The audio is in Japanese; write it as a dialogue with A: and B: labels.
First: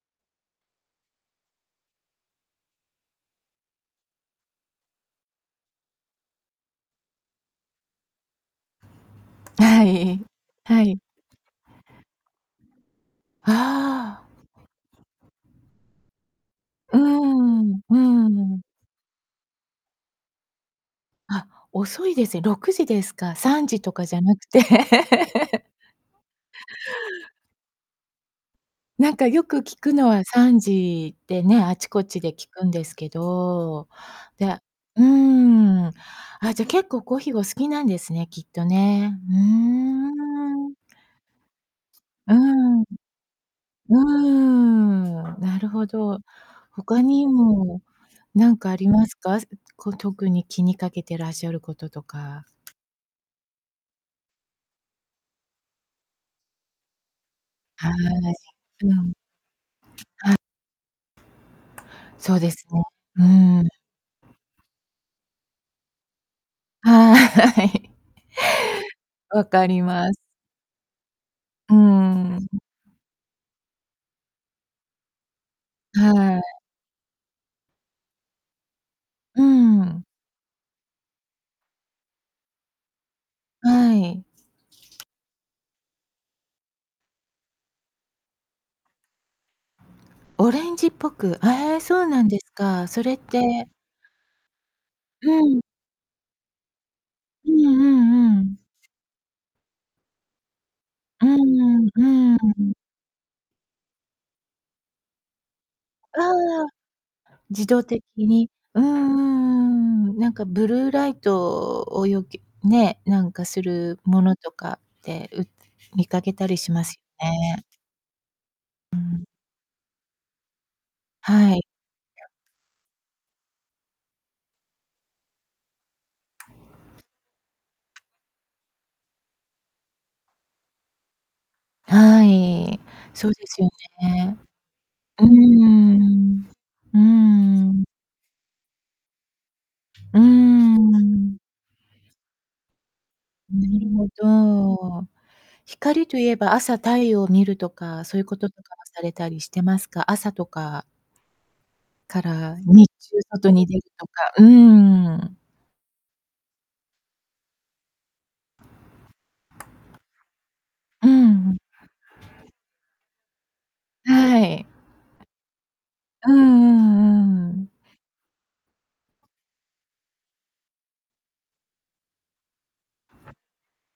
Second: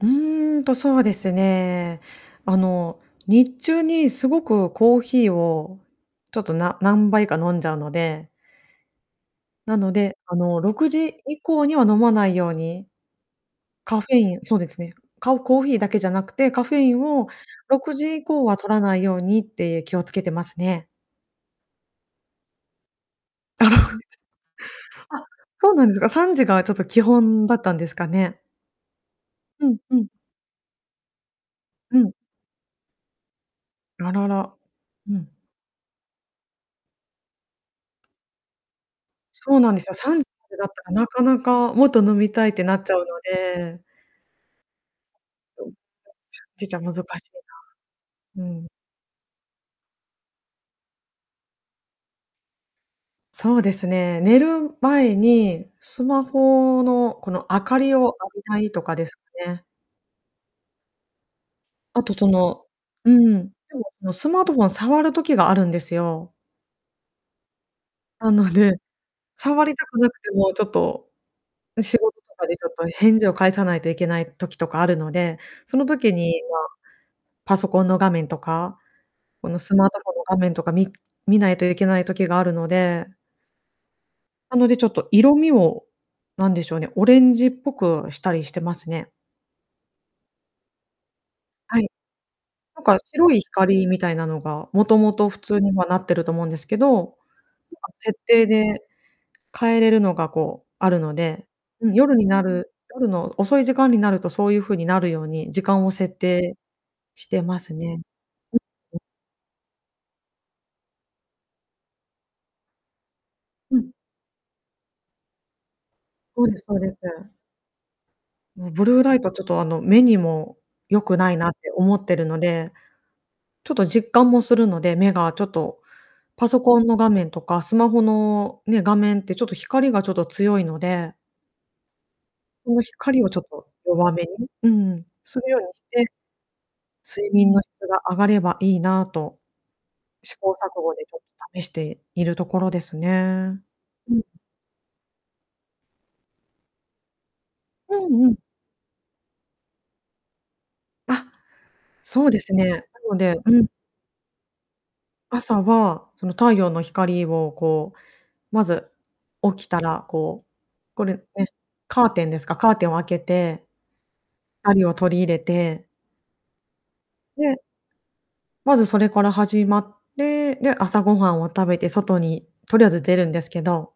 A: うーんとそうですね。あの日中にすごくコーヒーをちょっとな何杯か飲んじゃうので。な
B: は
A: ので、
B: い。
A: あの、ろ
B: は
A: く
B: い。
A: じ以降には飲まないように。カフェ
B: あ
A: イ
B: あ。
A: ン、そうですね、かコーヒーだけじゃなくて、カフェイ
B: うー
A: ンを
B: ん、
A: ろ
B: う
A: くじ以降
B: ー
A: は
B: ん。
A: 摂らないようにって気をつけてますね。
B: あ、遅いですね。6時ですか、さん
A: なる
B: じ
A: ほ
B: と
A: ど。
B: かじゃなくて。
A: あ、そうなんですか、3時がちょっと基本だったんですかね。
B: なんかよく
A: うん
B: 聞く
A: うん。
B: のは3時でね、あち
A: う
B: こ
A: ん。
B: ちで聞くんですけど、
A: あらら、
B: で、う
A: うん。
B: ん、あじゃ結構コーヒーお好きなんですね、きっとね。う
A: そうなんですよ、3 [unintelligible] だ
B: ー
A: っ
B: ん。
A: たらなかなかもっと飲み
B: う
A: たいってな
B: んうん。
A: っちゃうので
B: うーん。なる
A: [unintelligible]
B: ほど。
A: じちゃ難し
B: 他
A: い
B: にも
A: な。う
B: 何
A: ん。
B: かありますか？こう特に気にかけてらっしゃることとか。
A: そうですね、寝る前にスマホのこの明か
B: はい、
A: りを浴びたいと
B: う
A: かで
B: ん。
A: すかね。
B: は。
A: あとそ
B: そうです
A: の、
B: ね。
A: う
B: う
A: ん、で
B: ん。
A: もそのスマートフォンを触る時があるんですよ。
B: はい。
A: なので、
B: わ
A: 触
B: か
A: り
B: り
A: たく
B: ま
A: な
B: す。
A: くてもちょっと
B: うー
A: 仕事と
B: ん、
A: かで
B: う。
A: ちょっと返事を返さないといけない時とかあるので、その時
B: は
A: に
B: い。
A: まあ、パソコンの画面とか、
B: う
A: このスマート
B: ん。
A: フォンの画面とかみ見ないといけない時があるので
B: はい。
A: なので、ちょっと色味を、何でしょうね、オレンジっぽくしたりしてますね。
B: オレンジっぽく、ええ、
A: はい。
B: そうなんです
A: なん
B: か。
A: か
B: それっ
A: 白い
B: て。
A: 光みたいなのが、もともと普
B: う
A: 通
B: ん。
A: にはなってると思うんですけど、
B: うん
A: なん
B: う
A: か設
B: んう
A: 定
B: ん。
A: で変えれるのがこうあるの
B: う
A: で、
B: ん
A: うん、
B: う
A: 夜に
B: ん、うんうん
A: な
B: うん。
A: る夜の遅い時間になるとそういう風になるように時間を設
B: あ
A: 定
B: あ、
A: してま
B: 自
A: す
B: 動
A: ね。
B: 的に。
A: うん
B: うんう
A: うん。
B: んうんうん、なんかブルーライトをよき、ね、なんかす
A: うん。
B: るものとか、う見かけ
A: そ
B: た
A: うで
B: り
A: す
B: し
A: そう
B: ま
A: で
B: す
A: す。
B: よね。
A: ブ
B: う
A: ルーライ
B: ん。
A: トちょっとあの、目にも良くないなっ
B: はい。
A: て思ってるので。ちょっと実感もするので、目がちょっとパソコンの画面とか、スマホのね、画面ってちょっと光がちょっと強いので。
B: は
A: そ
B: い。
A: の光
B: そ
A: を
B: う
A: ちょっ
B: です
A: と
B: よ
A: 弱めに、
B: ね。
A: うん、
B: うん
A: するようにし
B: うんう
A: て。
B: ん。うん
A: 睡眠の
B: うんうん。
A: 質が上がればいいなと。
B: う
A: 試行
B: んう
A: 錯誤
B: んう
A: でちょっ
B: ん。
A: と試しているところですね。
B: なるほ
A: うん。
B: ど。光といえば朝太陽を見ると
A: う
B: か、そうい
A: ん
B: う
A: う
B: こ
A: ん。
B: ととかされたりしてますか？朝とか
A: あ、
B: か
A: そうです
B: ら
A: ね、な
B: 日中
A: ので、
B: 外
A: う
B: に
A: ん。
B: 出るとか、うんうん。
A: 朝はその太陽の光をこうまず起きたら、こう、こ
B: う
A: れね、
B: ん。
A: カーテンですかカーテンを開けて。
B: はい。
A: 光を取り入れて
B: うんうんう
A: で。
B: ん。
A: まずそれから始まって、で、朝ごはんを食べて外にとりあえず出るんですけど。